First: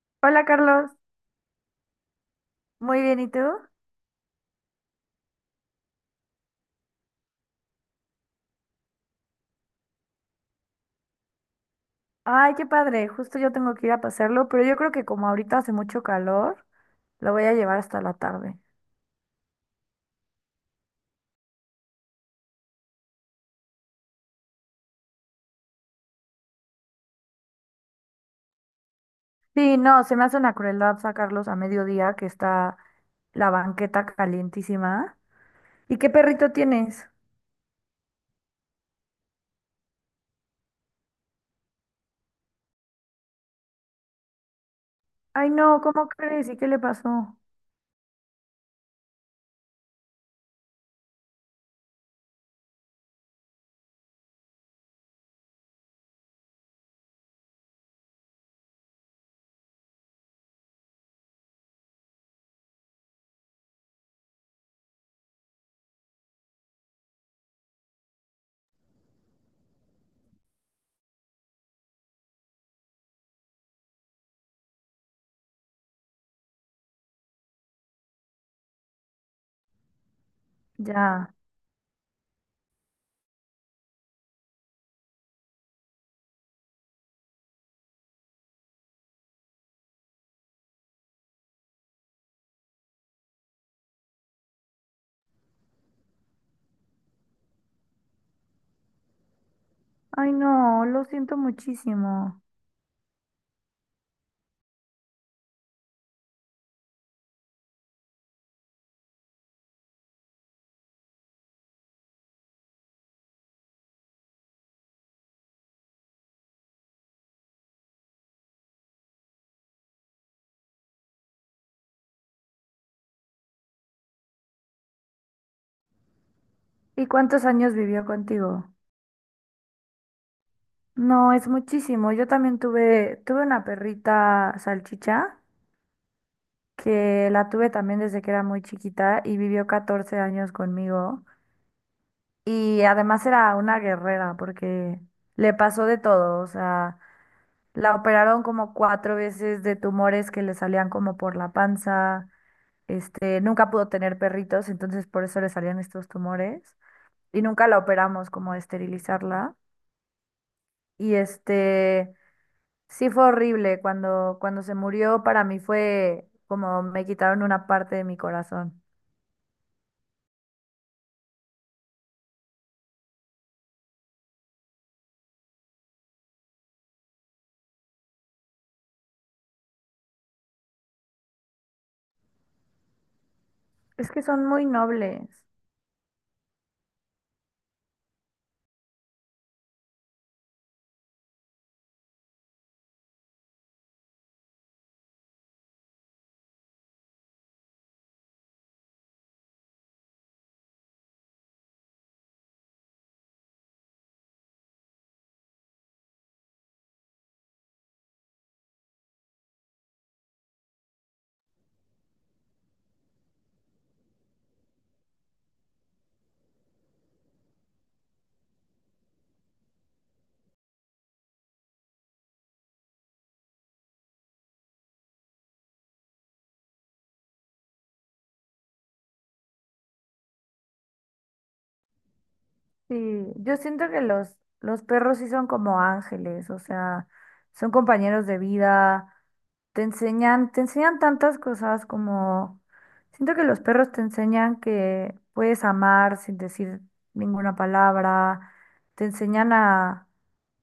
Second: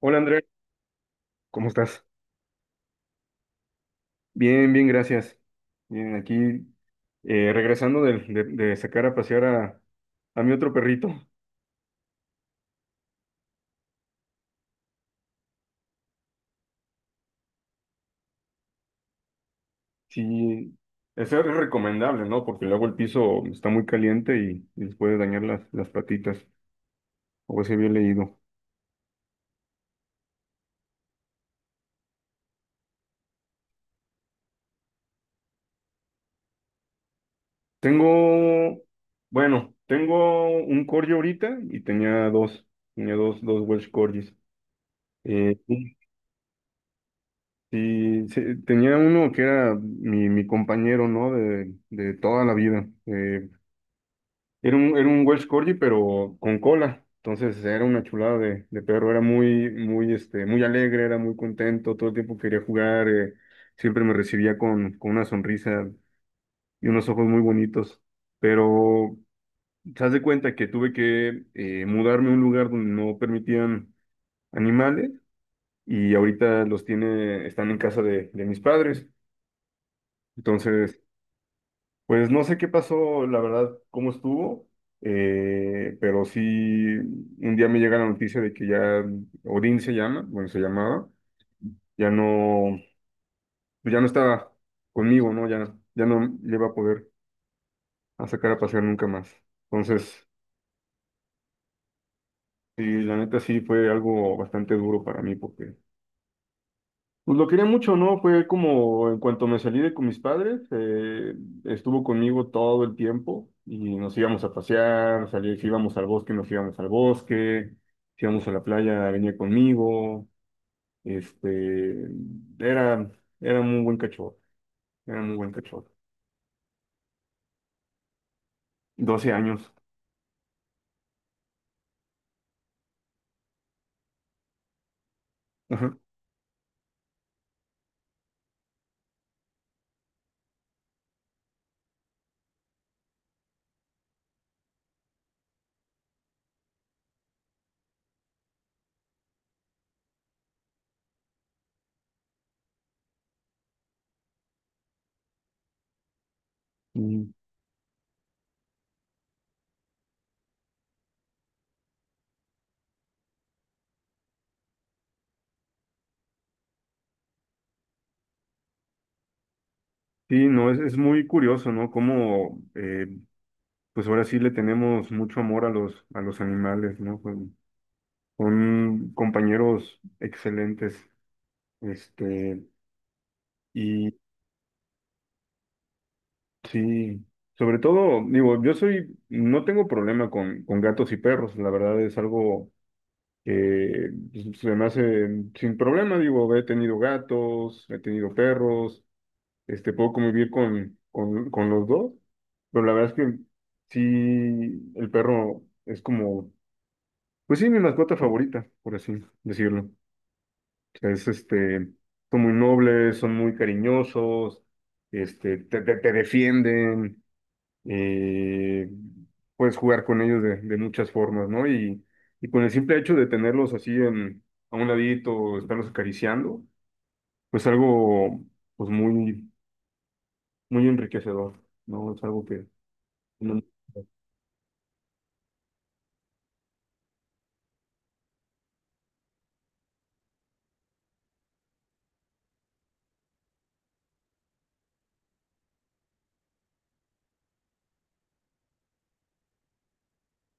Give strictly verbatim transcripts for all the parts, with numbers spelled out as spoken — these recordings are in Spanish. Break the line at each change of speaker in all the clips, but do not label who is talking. Hola Andrea,
Hola Carlos,
¿cómo estás?
muy bien, ¿y tú?
Bien, bien, gracias. Bien, aquí eh, regresando de, de- de sacar a pasear a, a mi otro perrito.
Ay, qué padre, justo yo tengo que ir a pasarlo, pero yo creo que como ahorita hace mucho calor, lo voy a llevar hasta la tarde.
Sí, eso es recomendable, ¿no? Porque luego el piso está muy caliente y, y les puede dañar las, las patitas, o así había leído.
Sí, no, se me hace una crueldad sacarlos a mediodía que está la banqueta calientísima. ¿Y qué perrito tienes?
Tengo, bueno, tengo un corgi ahorita y tenía dos, tenía dos, dos Welsh Corgis.
Ay,
Eh,
no, ¿cómo crees? ¿Y qué le pasó?
Sí, sí, tenía uno que era mi, mi compañero, ¿no? De, de toda la vida. Eh, era un, era un Welsh Corgi, pero con cola. Entonces era una chulada de, de perro. Era muy, muy, este, muy alegre, era muy contento. Todo el tiempo quería jugar. eh, siempre me recibía con, con una sonrisa y unos ojos muy bonitos. Pero te das de cuenta que tuve que eh, mudarme a un lugar donde no permitían animales y ahorita los tiene, están en casa de, de mis padres. Entonces,
Ya.
Pues no sé qué pasó, la verdad, cómo estuvo, eh, pero sí, un día me llega la noticia de que ya Odín se llama, bueno, se llamaba, ya no, pues ya no estaba conmigo, ¿no? Ya, ya no le iba a poder a sacar a pasear nunca más. Entonces,
Ay, no, lo siento muchísimo.
sí, la neta sí fue algo bastante duro para mí porque Pues lo quería mucho, ¿no? Fue como en cuanto me salí de con mis padres, eh, estuvo conmigo todo el tiempo y nos íbamos a pasear, salí, si íbamos al bosque, nos íbamos al bosque, si íbamos a la playa, venía conmigo, este, era, era muy buen cachorro, era muy buen cachorro.
¿Y cuántos años vivió contigo?
Doce años.
No, es muchísimo. Yo también tuve, tuve una perrita salchicha,
Ajá.
que la tuve también desde que era muy chiquita y vivió catorce años conmigo. Y además era una guerrera porque le pasó de todo, o sea, la operaron como cuatro veces de tumores que le salían como por la panza, este, nunca pudo tener perritos, entonces por eso le salían estos tumores
Mm.
y nunca la operamos como de esterilizarla. Y este, sí fue horrible, cuando, cuando se murió para mí fue como me quitaron una parte de mi corazón.
Sí, no, es, es muy curioso, ¿no? Cómo, eh, pues ahora sí le tenemos mucho amor a los, a los animales, ¿no? Son, son compañeros excelentes. Este,
Es
y
que son muy nobles.
sí, sobre todo, digo, yo soy, no tengo problema con, con gatos y perros, la verdad es algo que pues, se me hace sin problema, digo, he tenido gatos, he tenido perros, este, puedo convivir con, con, con los dos, pero la verdad es que sí, el perro es como, pues sí, mi mascota favorita, por así decirlo. Es este, Son muy nobles, son muy cariñosos, este, te, te- te defienden, eh, puedes jugar con ellos de, de muchas formas, ¿no? Y, y con el simple hecho de tenerlos así en, a un ladito, estarlos acariciando, pues algo pues muy, muy enriquecedor, ¿no? Es algo que
Sí, yo
no,
siento que los, los perros sí son como ángeles, o sea, son compañeros de vida, te enseñan, te enseñan tantas cosas, como, siento que los perros te enseñan que puedes amar sin decir ninguna palabra, te enseñan a,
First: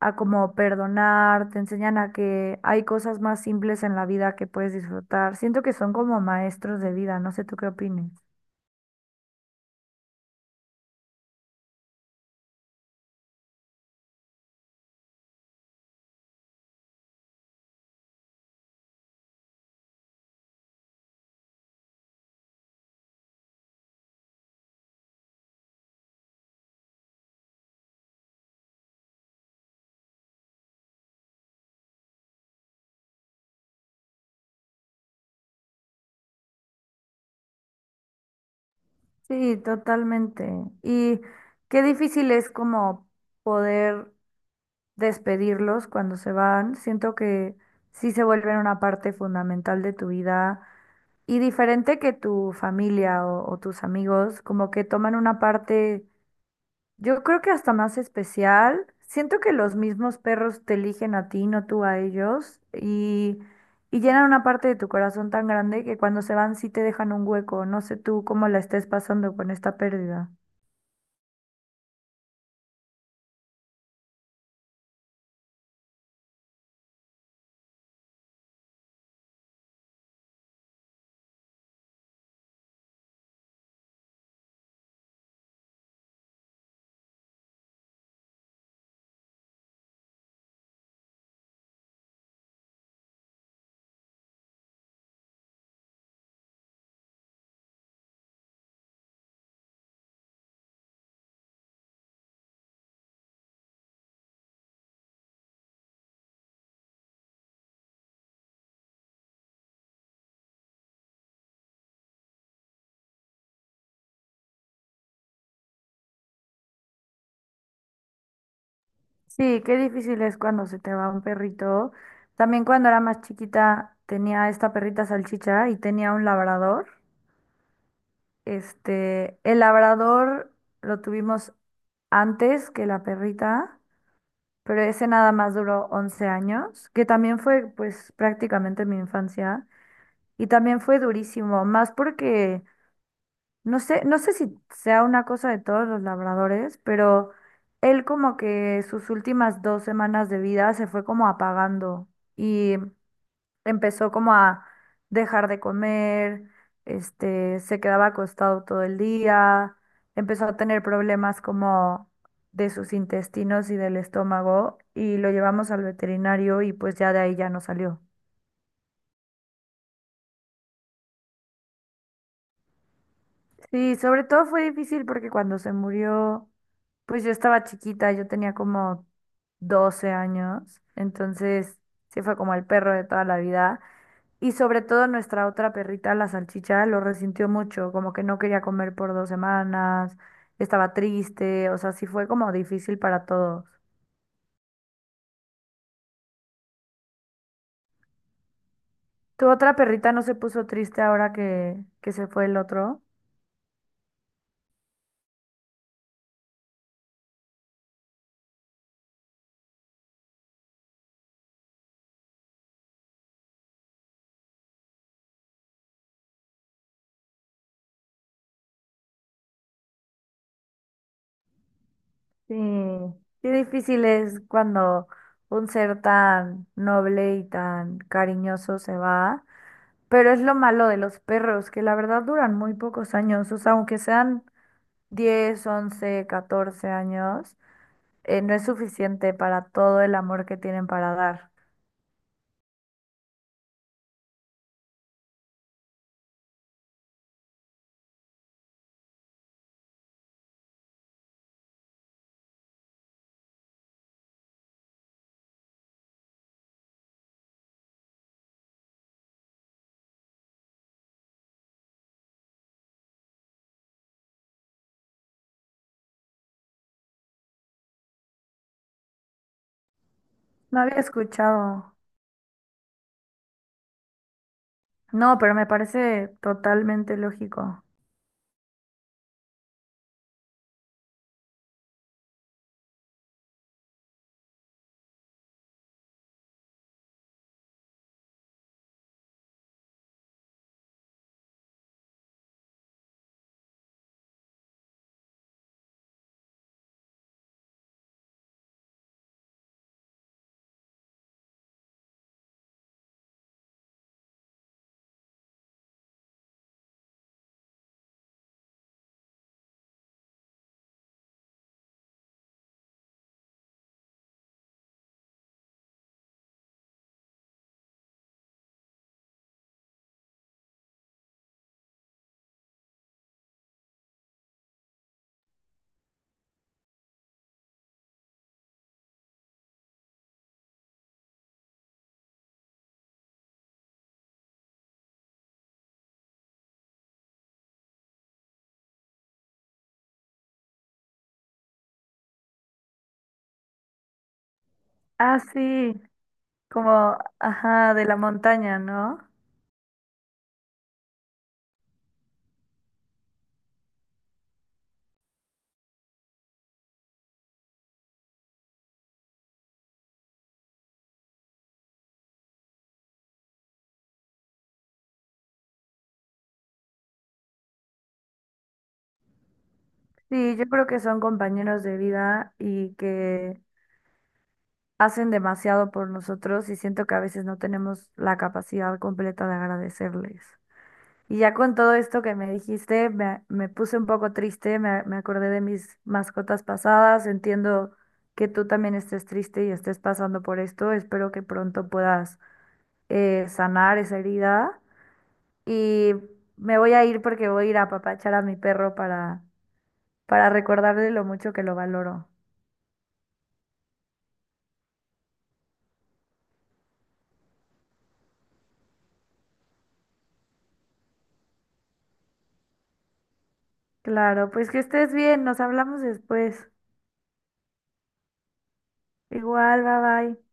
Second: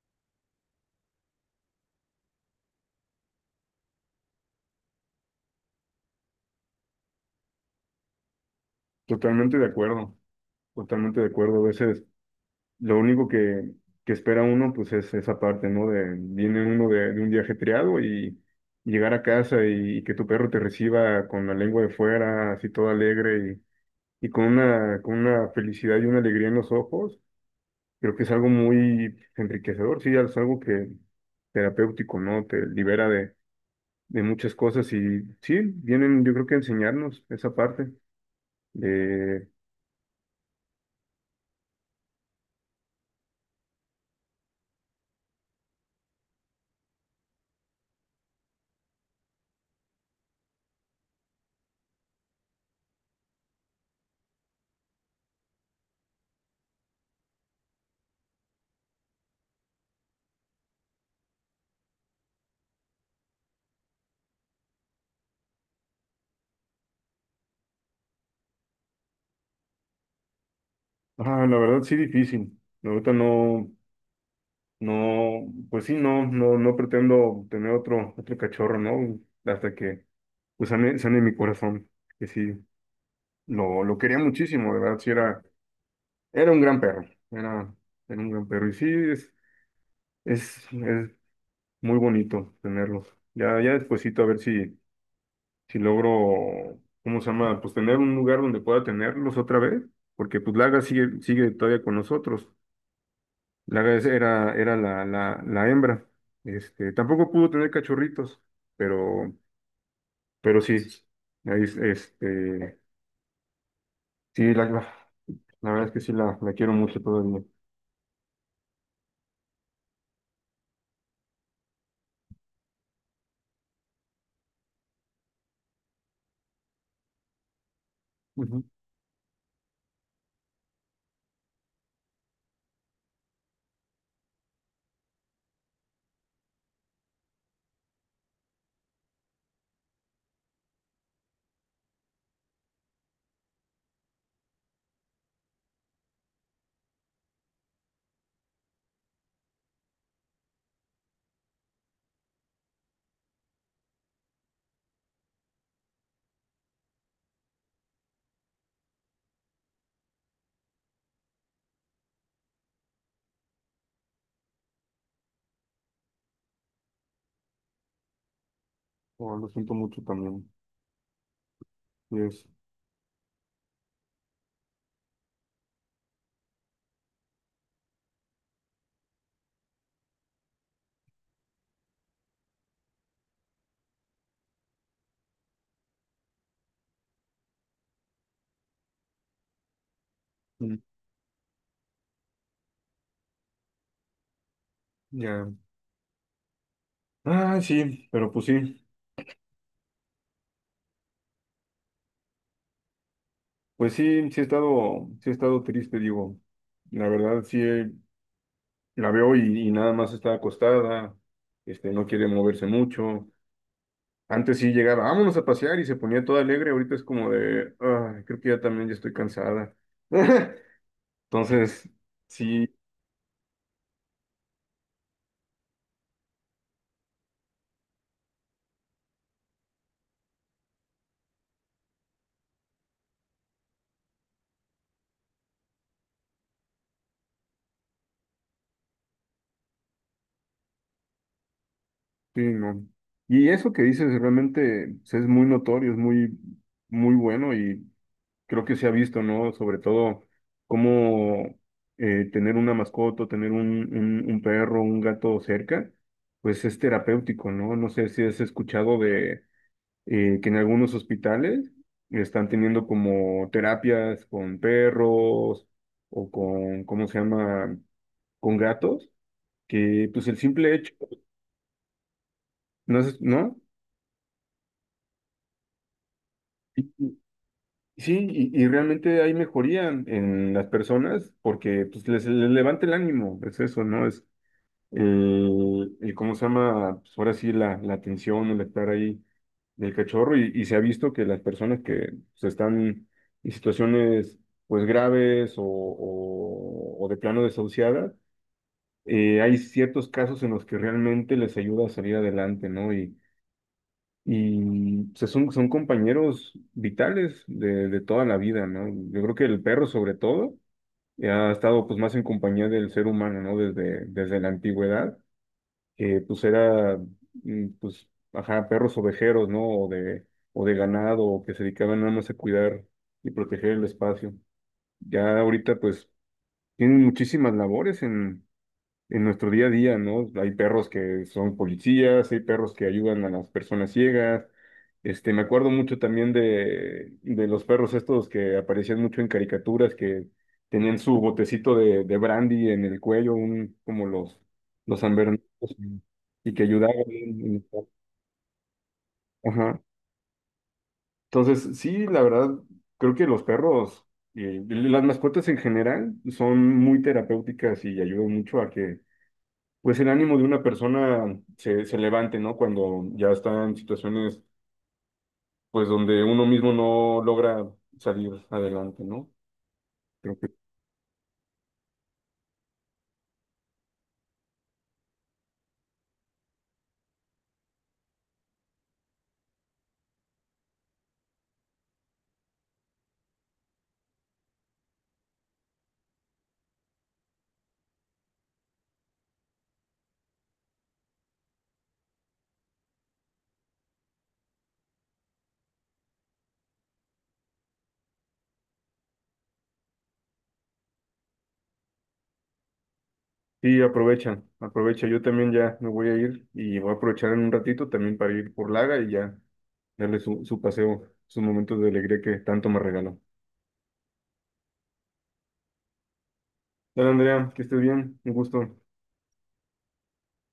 a como perdonar, te enseñan a que hay cosas más simples en la vida que puedes disfrutar. Siento que son como maestros de vida, no sé tú qué opines.
totalmente de acuerdo, totalmente de acuerdo. A veces lo único que, que espera uno, pues es esa parte, ¿no? De, viene uno de, de un día ajetreado y llegar a casa y, que tu perro te reciba con la lengua de fuera, así todo alegre y, y con una, con una felicidad y una alegría en los ojos, creo que es algo muy enriquecedor, sí, es algo que terapéutico, ¿no? Te libera de, de muchas cosas y sí, vienen, yo creo que a enseñarnos esa parte de,
Sí, totalmente. Y qué difícil es como poder despedirlos cuando se van. Siento que sí se vuelven una parte fundamental de tu vida y diferente que tu familia o, o tus amigos, como que toman una parte, yo creo que hasta más especial. Siento que los mismos perros te eligen a ti, no tú a ellos, y y llenan una parte de tu corazón tan grande que cuando se van sí te dejan un hueco. No sé tú cómo la estés pasando con esta pérdida.
ah, la verdad sí difícil. Ahorita no. No, pues sí, no, no, no pretendo tener otro, otro cachorro, ¿no? Hasta que pues sane, sane mi corazón, que sí, lo, lo quería muchísimo, de verdad, sí era, era un gran perro, era, era un gran perro, y sí, es, es, es muy bonito tenerlos. Ya, ya despuesito a ver si, si logro, ¿cómo se llama? Pues tener un lugar donde pueda tenerlos otra vez, porque pues Laga sigue, sigue todavía con nosotros. La res era, era la, la, la hembra. Este, tampoco pudo tener cachorritos, pero, pero sí. ahí es- Este, sí, la, la, la verdad es que sí la, la quiero mucho todavía.
Sí, qué difícil es cuando se te va un perrito. También cuando era más chiquita tenía esta perrita salchicha y tenía un labrador.
Ujú.
Este, el labrador lo tuvimos antes que la perrita, pero ese nada más duró once años, que también fue pues prácticamente mi infancia y también fue durísimo, más porque No sé, no sé si sea una cosa de todos los labradores, pero él como que sus últimas dos semanas de vida se fue como apagando y empezó como a dejar de comer, este, se quedaba acostado todo el día, empezó a tener problemas como de sus intestinos y del estómago y lo llevamos al veterinario y pues ya de ahí ya no salió.
Oh, lo siento mucho también. Sí, es-
Sí, sobre todo fue difícil porque cuando se murió, pues yo estaba chiquita, yo tenía como doce años, entonces sí fue como el perro de toda la vida. Y sobre todo nuestra otra perrita, la salchicha, lo resintió mucho, como que no quería comer por dos semanas,
mm,
estaba triste, o sea, sí fue como difícil para todos.
ya. Ah, sí, pero pues sí.
¿Tu otra perrita no se puso triste ahora que, que se fue el otro?
Pues sí, sí he estado, sí he estado triste, digo. La verdad, sí, eh, la veo y, y nada más está acostada. Este, no quiere moverse mucho. Antes sí llegaba, vámonos a pasear y se ponía toda alegre, ahorita es como de, "Ay, creo que ya también ya estoy cansada". Entonces,
Sí,
sí,
qué difícil es cuando un ser tan noble y tan cariñoso se va, pero es lo malo de los perros, que la verdad duran muy pocos años, o sea, aunque sean diez, once, catorce años, eh, no es suficiente para todo el amor que tienen para dar.
sí, no. Y eso que dices realmente pues, es muy notorio, es muy, muy bueno y creo que se ha visto, ¿no? Sobre todo cómo eh, tener una mascota, tener un, un, un perro, un gato cerca, pues es terapéutico, ¿no? No sé si has escuchado de eh, que en algunos hospitales están teniendo como terapias con perros o con, ¿cómo se llama? Con gatos, que pues el simple
No
hecho,
había escuchado.
no es, ¿no?
No, pero me parece
Y-
totalmente
y-
lógico.
Sí, y, y realmente hay mejoría en las personas porque pues les, les levanta el ánimo, es eso, ¿no? Es eh, el, ¿Cómo se llama? Pues ahora sí, la, la atención, el estar ahí del cachorro y, y se ha visto que las personas que se están en situaciones pues graves o, o- o de plano desahuciadas, eh, hay ciertos casos en los que realmente les ayuda a salir adelante, ¿no? Y, y o sea, son, son compañeros vitales de, de toda la vida, ¿no? Yo creo que el perro sobre todo eh, ha estado pues más en compañía del ser humano, ¿no? Desde, desde la antigüedad que pues era, mm, pues, ajá, perros ovejeros, ¿no? O de, o de ganado, o que se dedicaban nada más a cuidar y proteger el espacio. Ya ahorita, pues, tienen muchísimas labores en, en nuestro día a día, ¿no? Hay perros que son policías, hay perros que ayudan a las personas ciegas. Este, me acuerdo mucho también de, de los perros estos que aparecían mucho en caricaturas, que tenían su botecito de, de brandy en el cuello, un, como los, los San
Ah,
Bernardos,
sí,
y que ayudaban.
como,
en- en-
ajá, de la montaña, ¿no?
Ajá. Entonces, sí, la verdad, creo que los perros y las mascotas en general son muy terapéuticas y ayudan mucho pues el ánimo de una persona se, se levante, ¿no? Cuando ya está en situaciones, pues donde uno mismo no logra salir adelante, ¿no? Creo que
Sí, yo creo que son compañeros de vida y que hacen demasiado por nosotros y siento que a veces no tenemos la capacidad completa de agradecerles. Y ya con todo esto que me dijiste, me, me puse un poco triste, me, me acordé de mis mascotas pasadas, entiendo que tú también estés triste y estés pasando por esto, espero que pronto puedas eh, sanar esa herida y me voy a ir porque voy a ir a apapachar a mi perro para, para recordarle lo mucho que lo valoro.
sí, aprovecha, aprovecha. Yo también ya me voy a ir y voy a aprovechar en un ratito también para ir por Laga y ya darle su, su paseo, sus momentos de alegría que tanto me regaló.
Claro, pues que estés bien, nos hablamos después.
Dale, Andrea, que estés bien, un gusto.
Igual, bye bye.